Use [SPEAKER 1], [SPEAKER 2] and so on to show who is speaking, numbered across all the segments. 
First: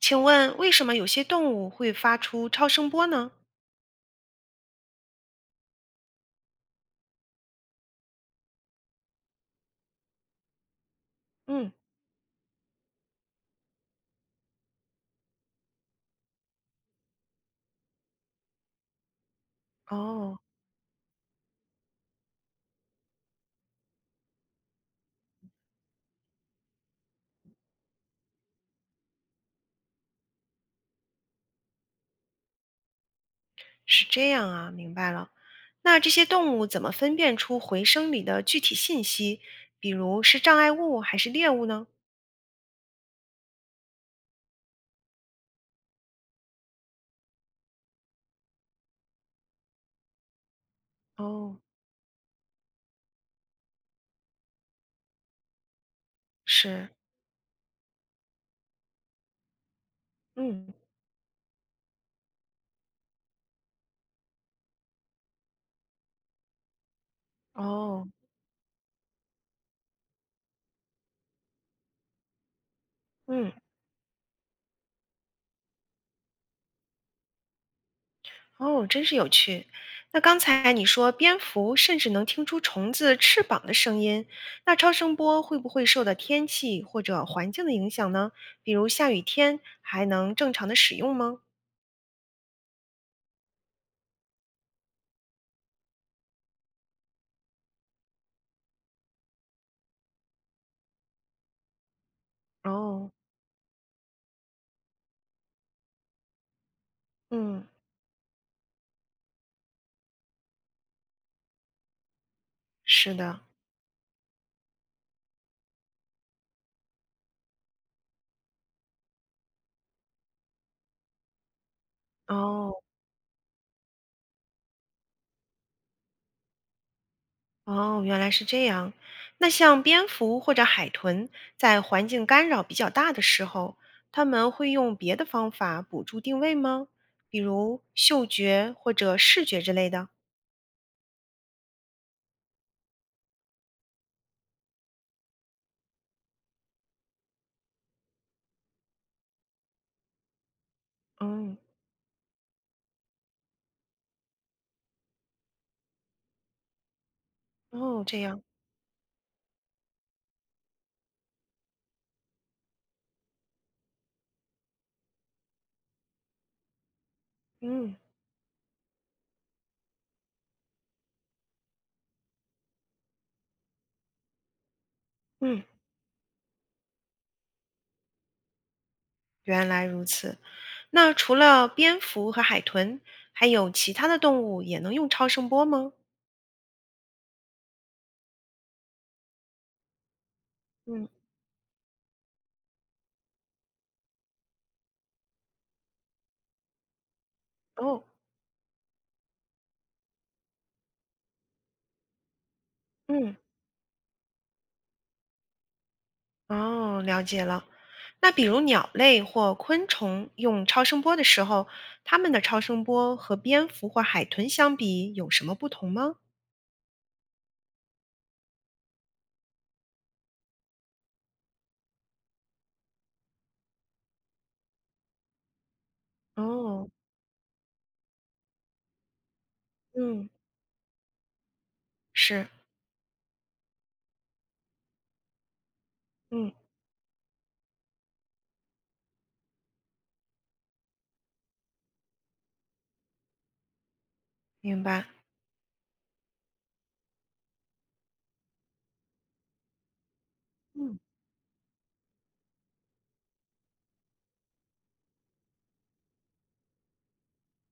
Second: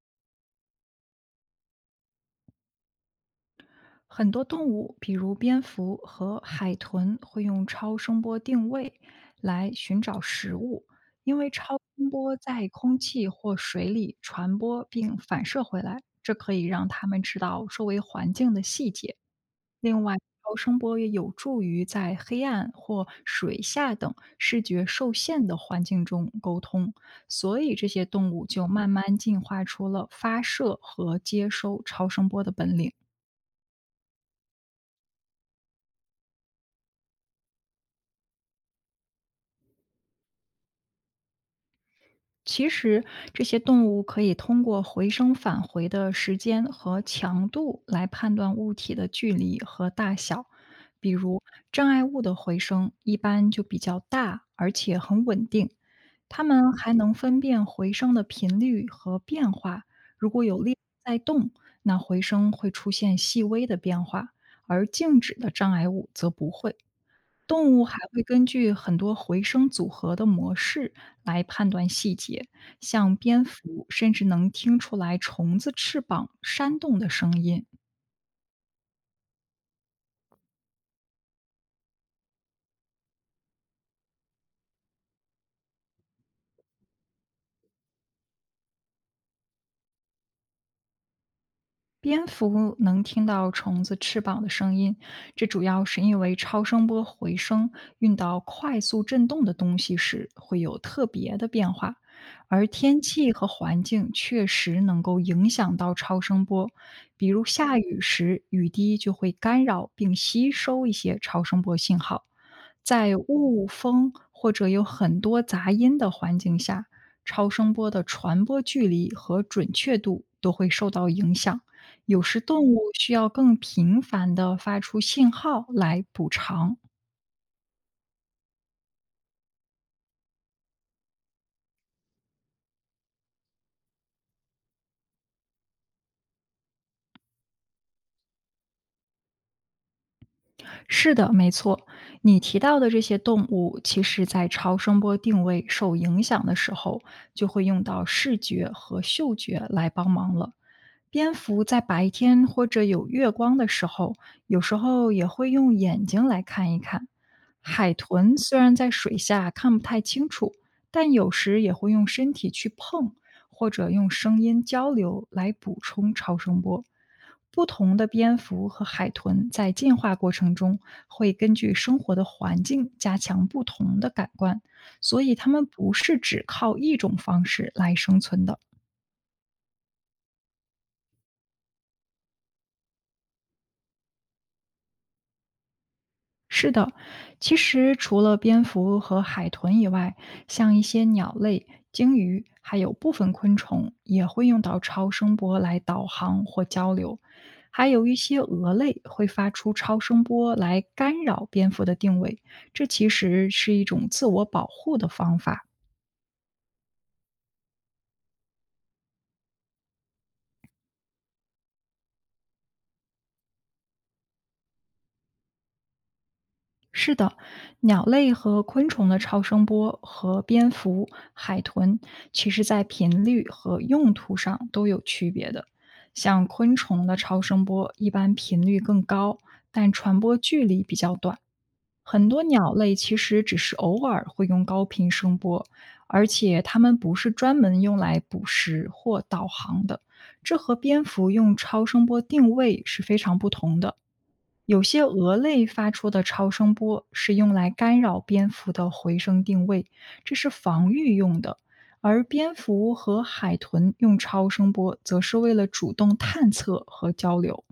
[SPEAKER 1] 请问为什么有些动物会发出超声波呢？
[SPEAKER 2] 很多动物，比如蝙蝠和海豚，会用超声波定位来寻找食物，因为
[SPEAKER 1] 嗯，
[SPEAKER 2] 超声波在空气或水里传播并反射回来，这可以让它们知道周围环境的细节。另外，
[SPEAKER 1] 哦，
[SPEAKER 2] 超声波也有助于在黑暗或水下等视觉受限的环境中沟通，所以这些动物就慢慢进化出了发射和接收超声波的本领。
[SPEAKER 1] 是这样啊，明白了。那这些动物怎么分辨出回声里的具体信息，比如是障碍物还是猎物呢？
[SPEAKER 2] 其实，这些动物可以通过回声返回的时间和强度来判断物体的距离和大小。比如，
[SPEAKER 1] 哦，
[SPEAKER 2] 障碍物的回声一般就比较大，而且很稳定。它们
[SPEAKER 1] 是，
[SPEAKER 2] 还能分辨回声的频率和变化。如果有
[SPEAKER 1] 嗯，
[SPEAKER 2] 猎物在动，那回声会出现细微的变化，而静止的障碍物则不会。动物还
[SPEAKER 1] 哦，
[SPEAKER 2] 会根据很多回声组合的模式来判断细节，像蝙
[SPEAKER 1] 嗯，
[SPEAKER 2] 蝠甚至能听出来虫子翅膀扇动的声音。
[SPEAKER 1] 哦，真是有趣。那刚才你说蝙蝠甚至能听出虫子翅膀的声音，那超声波会不会受到天气或者环境的影响呢？比如下雨天还能正常的使用吗？
[SPEAKER 2] 蝙蝠能听到虫子翅膀的声音，这主要是因为超声波回声运到快速振动的东西时会有特别的变化，而天
[SPEAKER 1] 哦，
[SPEAKER 2] 气和环境确实能够影响到超声波，比如
[SPEAKER 1] 嗯，
[SPEAKER 2] 下雨时，雨滴就会干扰并吸收一些超声波信号。
[SPEAKER 1] 是
[SPEAKER 2] 在
[SPEAKER 1] 的，
[SPEAKER 2] 雾、风或者有很多杂音的环境下，超声波的传播距离和准确度都会受到影响。有时动
[SPEAKER 1] 哦，
[SPEAKER 2] 物需要更频繁地发出信号来补偿。
[SPEAKER 1] 哦，原来是这样。那像蝙蝠或者海豚，在环境干扰比较大的时候，它们会用别的方法捕捉定位吗？比如嗅觉或者视觉之类的？
[SPEAKER 2] 是的，没错，你提到的这些动物，其实在超声波定位受影响的时候，就会用到视觉和嗅觉来帮忙了。蝙
[SPEAKER 1] 嗯，
[SPEAKER 2] 蝠在白天或者有月光的时候，有时候也会用眼睛来看一看。海
[SPEAKER 1] 哦，这
[SPEAKER 2] 豚
[SPEAKER 1] 样，
[SPEAKER 2] 虽然在水下看不太清楚，但有时也会用身体去碰，或者用声音交流来补充超声波。不
[SPEAKER 1] 嗯
[SPEAKER 2] 同的蝙蝠和海豚在进化过程中会根据生活的环境加强不同的感官，所以它
[SPEAKER 1] 嗯，
[SPEAKER 2] 们不是只靠一种方式来生存的。
[SPEAKER 1] 原来如此。那除了蝙蝠和海豚，还有其他的动物也能用超声波吗？
[SPEAKER 2] 是的，其实除了蝙蝠和海豚以外，像一些
[SPEAKER 1] 嗯，
[SPEAKER 2] 鸟类、鲸鱼，还有部分昆虫也会用到超声波来导航或交流。还
[SPEAKER 1] 哦，
[SPEAKER 2] 有一些蛾类会发出超声波来干扰蝙蝠的定位，这其
[SPEAKER 1] 嗯。
[SPEAKER 2] 实是一种自我保护的方法。
[SPEAKER 1] 哦，了解了。那比如鸟类或昆虫用超声波的时候，它们的超声波和蝙蝠或海豚相比有什么不同吗？
[SPEAKER 2] 是的，鸟类和昆虫的超声波和蝙蝠、海豚，其实在频率和用途上都有区别的。像昆
[SPEAKER 1] 哦，
[SPEAKER 2] 虫的超声波一般频率更高，但传
[SPEAKER 1] 嗯，
[SPEAKER 2] 播距离比较短。很多
[SPEAKER 1] 是，
[SPEAKER 2] 鸟类其实只是偶尔会用高频声波，而
[SPEAKER 1] 嗯，
[SPEAKER 2] 且它们不是专门用来捕食或导航的，这和蝙蝠用超声波定位是非常不同的。
[SPEAKER 1] 明
[SPEAKER 2] 有些
[SPEAKER 1] 白，
[SPEAKER 2] 蛾类发出的超声波是用来干扰蝙蝠的回声定位，这是防
[SPEAKER 1] 嗯，
[SPEAKER 2] 御用的；而蝙蝠和海豚用超声波，则是为了主动探测和交流。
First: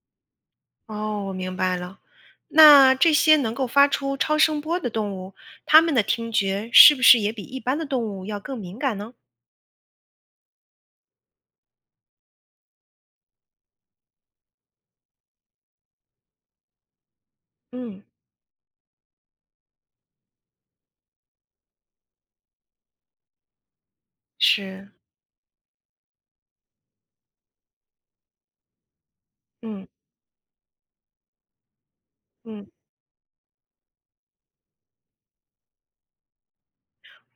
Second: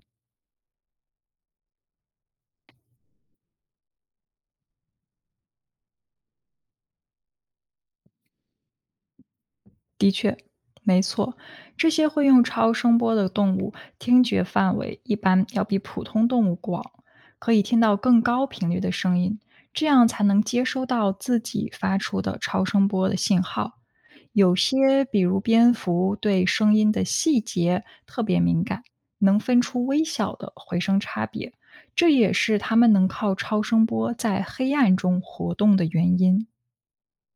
[SPEAKER 1] 哦，我明白了。那这些能够发出超声波的动物，它们的听觉是不是也比一般的动物要更敏感呢？
[SPEAKER 2] 没错，这些会用超声波的动物，听觉范围一般要比普通动物广，可以听到
[SPEAKER 1] 嗯，
[SPEAKER 2] 更高频率的声音，这样才能接收到自己发出的超声波的信号。有
[SPEAKER 1] 是，
[SPEAKER 2] 些，比如蝙蝠，对声音的细节特别敏感，能分出
[SPEAKER 1] 嗯
[SPEAKER 2] 微小的回声差别，这也是
[SPEAKER 1] 嗯。
[SPEAKER 2] 它们能靠超声波在黑暗中活动的原因。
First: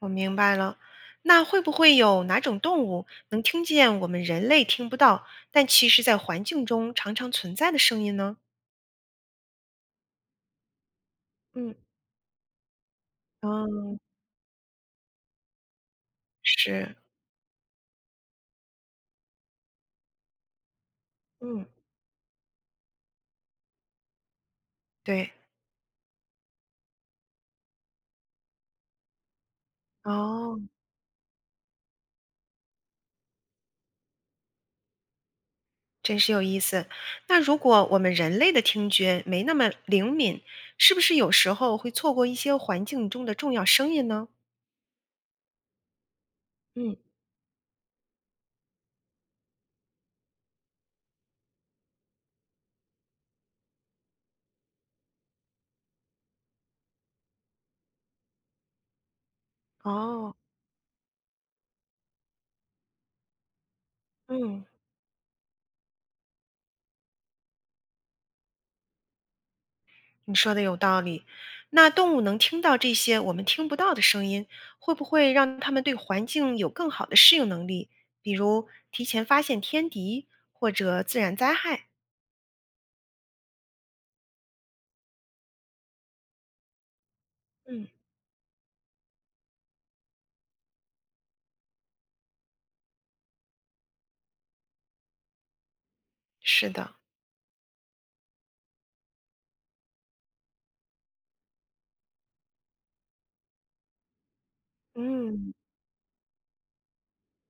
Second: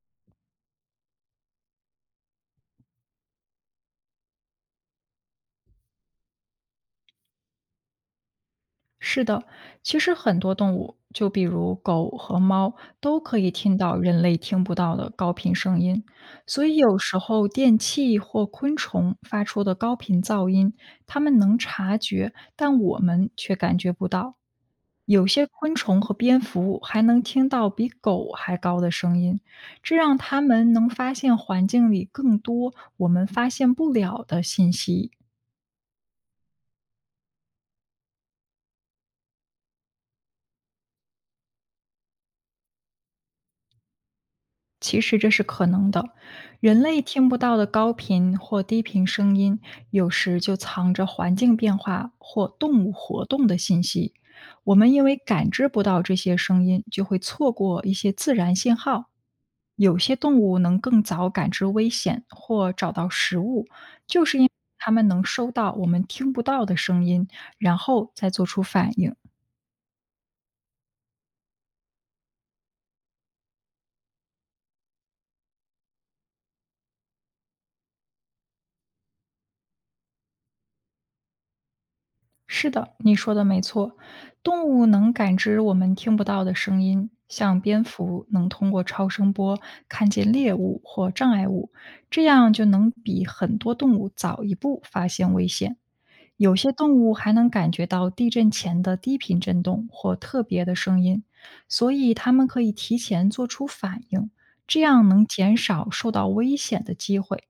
[SPEAKER 1] 我明白了，那会不会有哪种动物能听见我们人类听不到，但其实在环境中常常存在的声音呢？
[SPEAKER 2] 是的，其实很多动物，就比
[SPEAKER 1] 嗯，
[SPEAKER 2] 如狗和猫，都可以听
[SPEAKER 1] 哦，
[SPEAKER 2] 到人类听不到的高频声音，所以
[SPEAKER 1] 是，
[SPEAKER 2] 有时候电器或昆虫发出的高频噪音，它们能
[SPEAKER 1] 嗯，
[SPEAKER 2] 察觉，但我们却感觉不到。有
[SPEAKER 1] 对，
[SPEAKER 2] 些昆虫和蝙蝠还能听到比狗还高的声音，这让它
[SPEAKER 1] 哦，
[SPEAKER 2] 们能发现环境里更多我们发现不了的信息。
[SPEAKER 1] 真是有意思。那如果我们人类的听觉没那么灵敏，是不是有时候会错过一些环境中的重要声音呢？
[SPEAKER 2] 其实这是可能的。人
[SPEAKER 1] 嗯，
[SPEAKER 2] 类听不到的高频或低频声音，有时就藏着环境变化或动物活动的信息。我们因为感知不到这些声音，就会错过一些自然信号。有些
[SPEAKER 1] 哦，
[SPEAKER 2] 动物能更早感知危险或找到食物，就是因为
[SPEAKER 1] 嗯。
[SPEAKER 2] 它们能收到我们听不到的声音，然后再做出反应。
[SPEAKER 1] 你说的有道理。那动物能听到这些我们听不到的声音，会不会让它们对环境有更好的适应能力？比如提前发现天敌或者自然灾害？
[SPEAKER 2] 是的，你说的没错。动物能感知我们听不到的声音，像蝙
[SPEAKER 1] 嗯，
[SPEAKER 2] 蝠能通过超声波看见猎物或障碍物，这样就能比很多动物早一步发现危险。有
[SPEAKER 1] 是
[SPEAKER 2] 些动
[SPEAKER 1] 的，
[SPEAKER 2] 物还能感觉到地震前的低频震动或特别的声音，所以它们可以提前做出反应，这样能
[SPEAKER 1] 嗯，
[SPEAKER 2] 减少受到危险的机会。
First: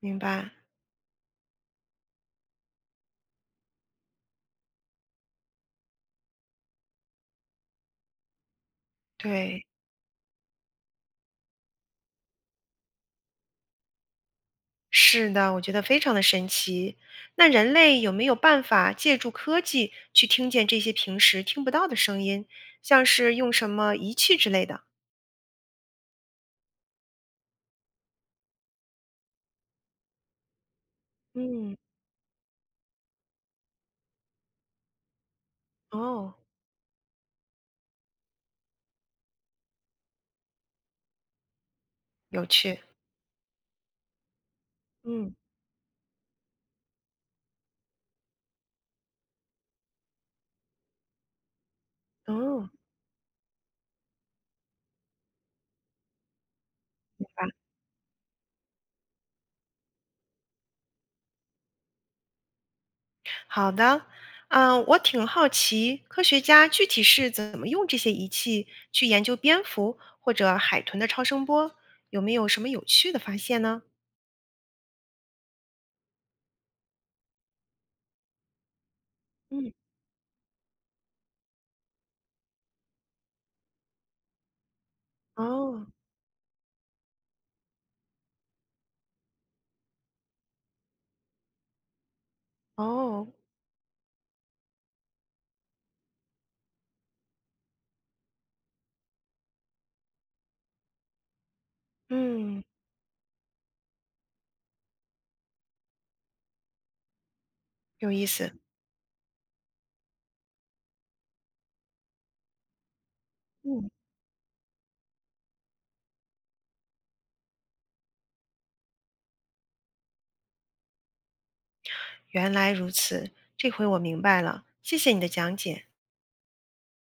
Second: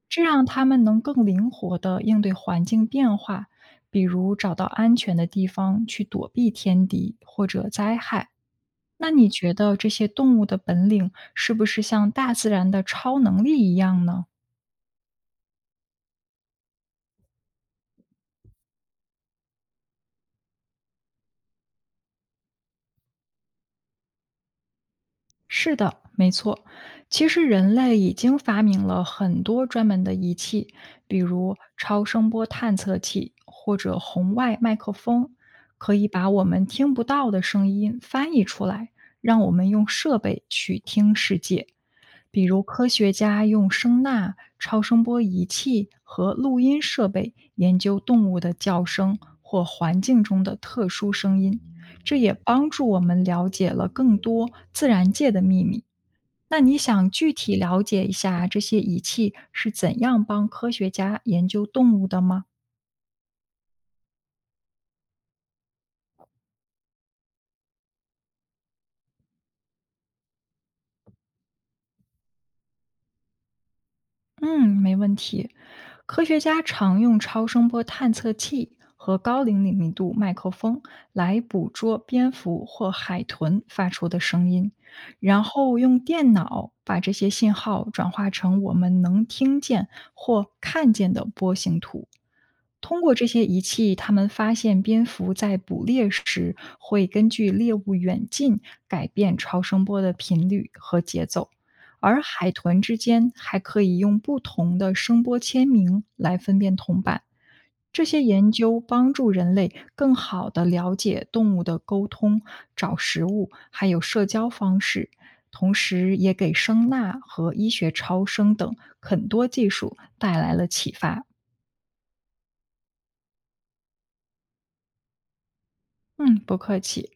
[SPEAKER 1] 明
[SPEAKER 2] 这让
[SPEAKER 1] 白。
[SPEAKER 2] 他们能更灵活地应对环境变化，比如找到安全的地方去躲避天敌或者灾害。那你觉
[SPEAKER 1] 对，
[SPEAKER 2] 得这些动物的本领是不是像大自然的超能力一样呢？
[SPEAKER 1] 是的，我觉得非常的神奇。那人类有没有办法借助科技去听见这些平时听不到的声音，像是用什么仪器之类的？
[SPEAKER 2] 是的，没错。其实人类已经发明了很多专门的仪器，比如
[SPEAKER 1] 嗯，
[SPEAKER 2] 超声波探测器或者红外麦克风，可以把
[SPEAKER 1] 哦，
[SPEAKER 2] 我们听不到的声音翻译出来，让我们用设备去听世界。比
[SPEAKER 1] 有
[SPEAKER 2] 如
[SPEAKER 1] 趣。
[SPEAKER 2] 科学家用声呐、超声波
[SPEAKER 1] 嗯，
[SPEAKER 2] 仪器和录音设备研究动物的叫声或环境中的特殊声音，这也
[SPEAKER 1] 哦，
[SPEAKER 2] 帮
[SPEAKER 1] 明
[SPEAKER 2] 助我们了解了更多自然界的秘密。那你想具
[SPEAKER 1] 白
[SPEAKER 2] 体了解一下这些仪器是怎样帮科学家研究动物的吗？
[SPEAKER 1] 好的，嗯，我挺好奇，科学家具体是怎么用这些仪器去研究蝙蝠或者海豚的超声波，有没有什么有趣的发现呢？
[SPEAKER 2] 嗯，没问题。科学家常用超声波探测器和高灵
[SPEAKER 1] 嗯，
[SPEAKER 2] 敏度麦克风来捕捉蝙蝠或海豚发出的声音，然后
[SPEAKER 1] 哦，
[SPEAKER 2] 用电脑把这些信号转化成我们能听见或看见的波形图。通过这
[SPEAKER 1] 哦，
[SPEAKER 2] 些仪器，他们发现蝙蝠在捕猎时会根据猎物远近改变超声波的频率和节奏。而海
[SPEAKER 1] 嗯，
[SPEAKER 2] 豚之间还可以用不同的声波签名来分辨同伴。这
[SPEAKER 1] 有
[SPEAKER 2] 些
[SPEAKER 1] 意
[SPEAKER 2] 研
[SPEAKER 1] 思，
[SPEAKER 2] 究帮助人类更好地了解动物的沟通、找食物，还
[SPEAKER 1] 嗯，
[SPEAKER 2] 有社交方式，同时也给声呐和医学超声等很多技术带来了启发。
[SPEAKER 1] 原来如此，这回我明白了，谢谢你的讲解。
[SPEAKER 2] 嗯，不客气。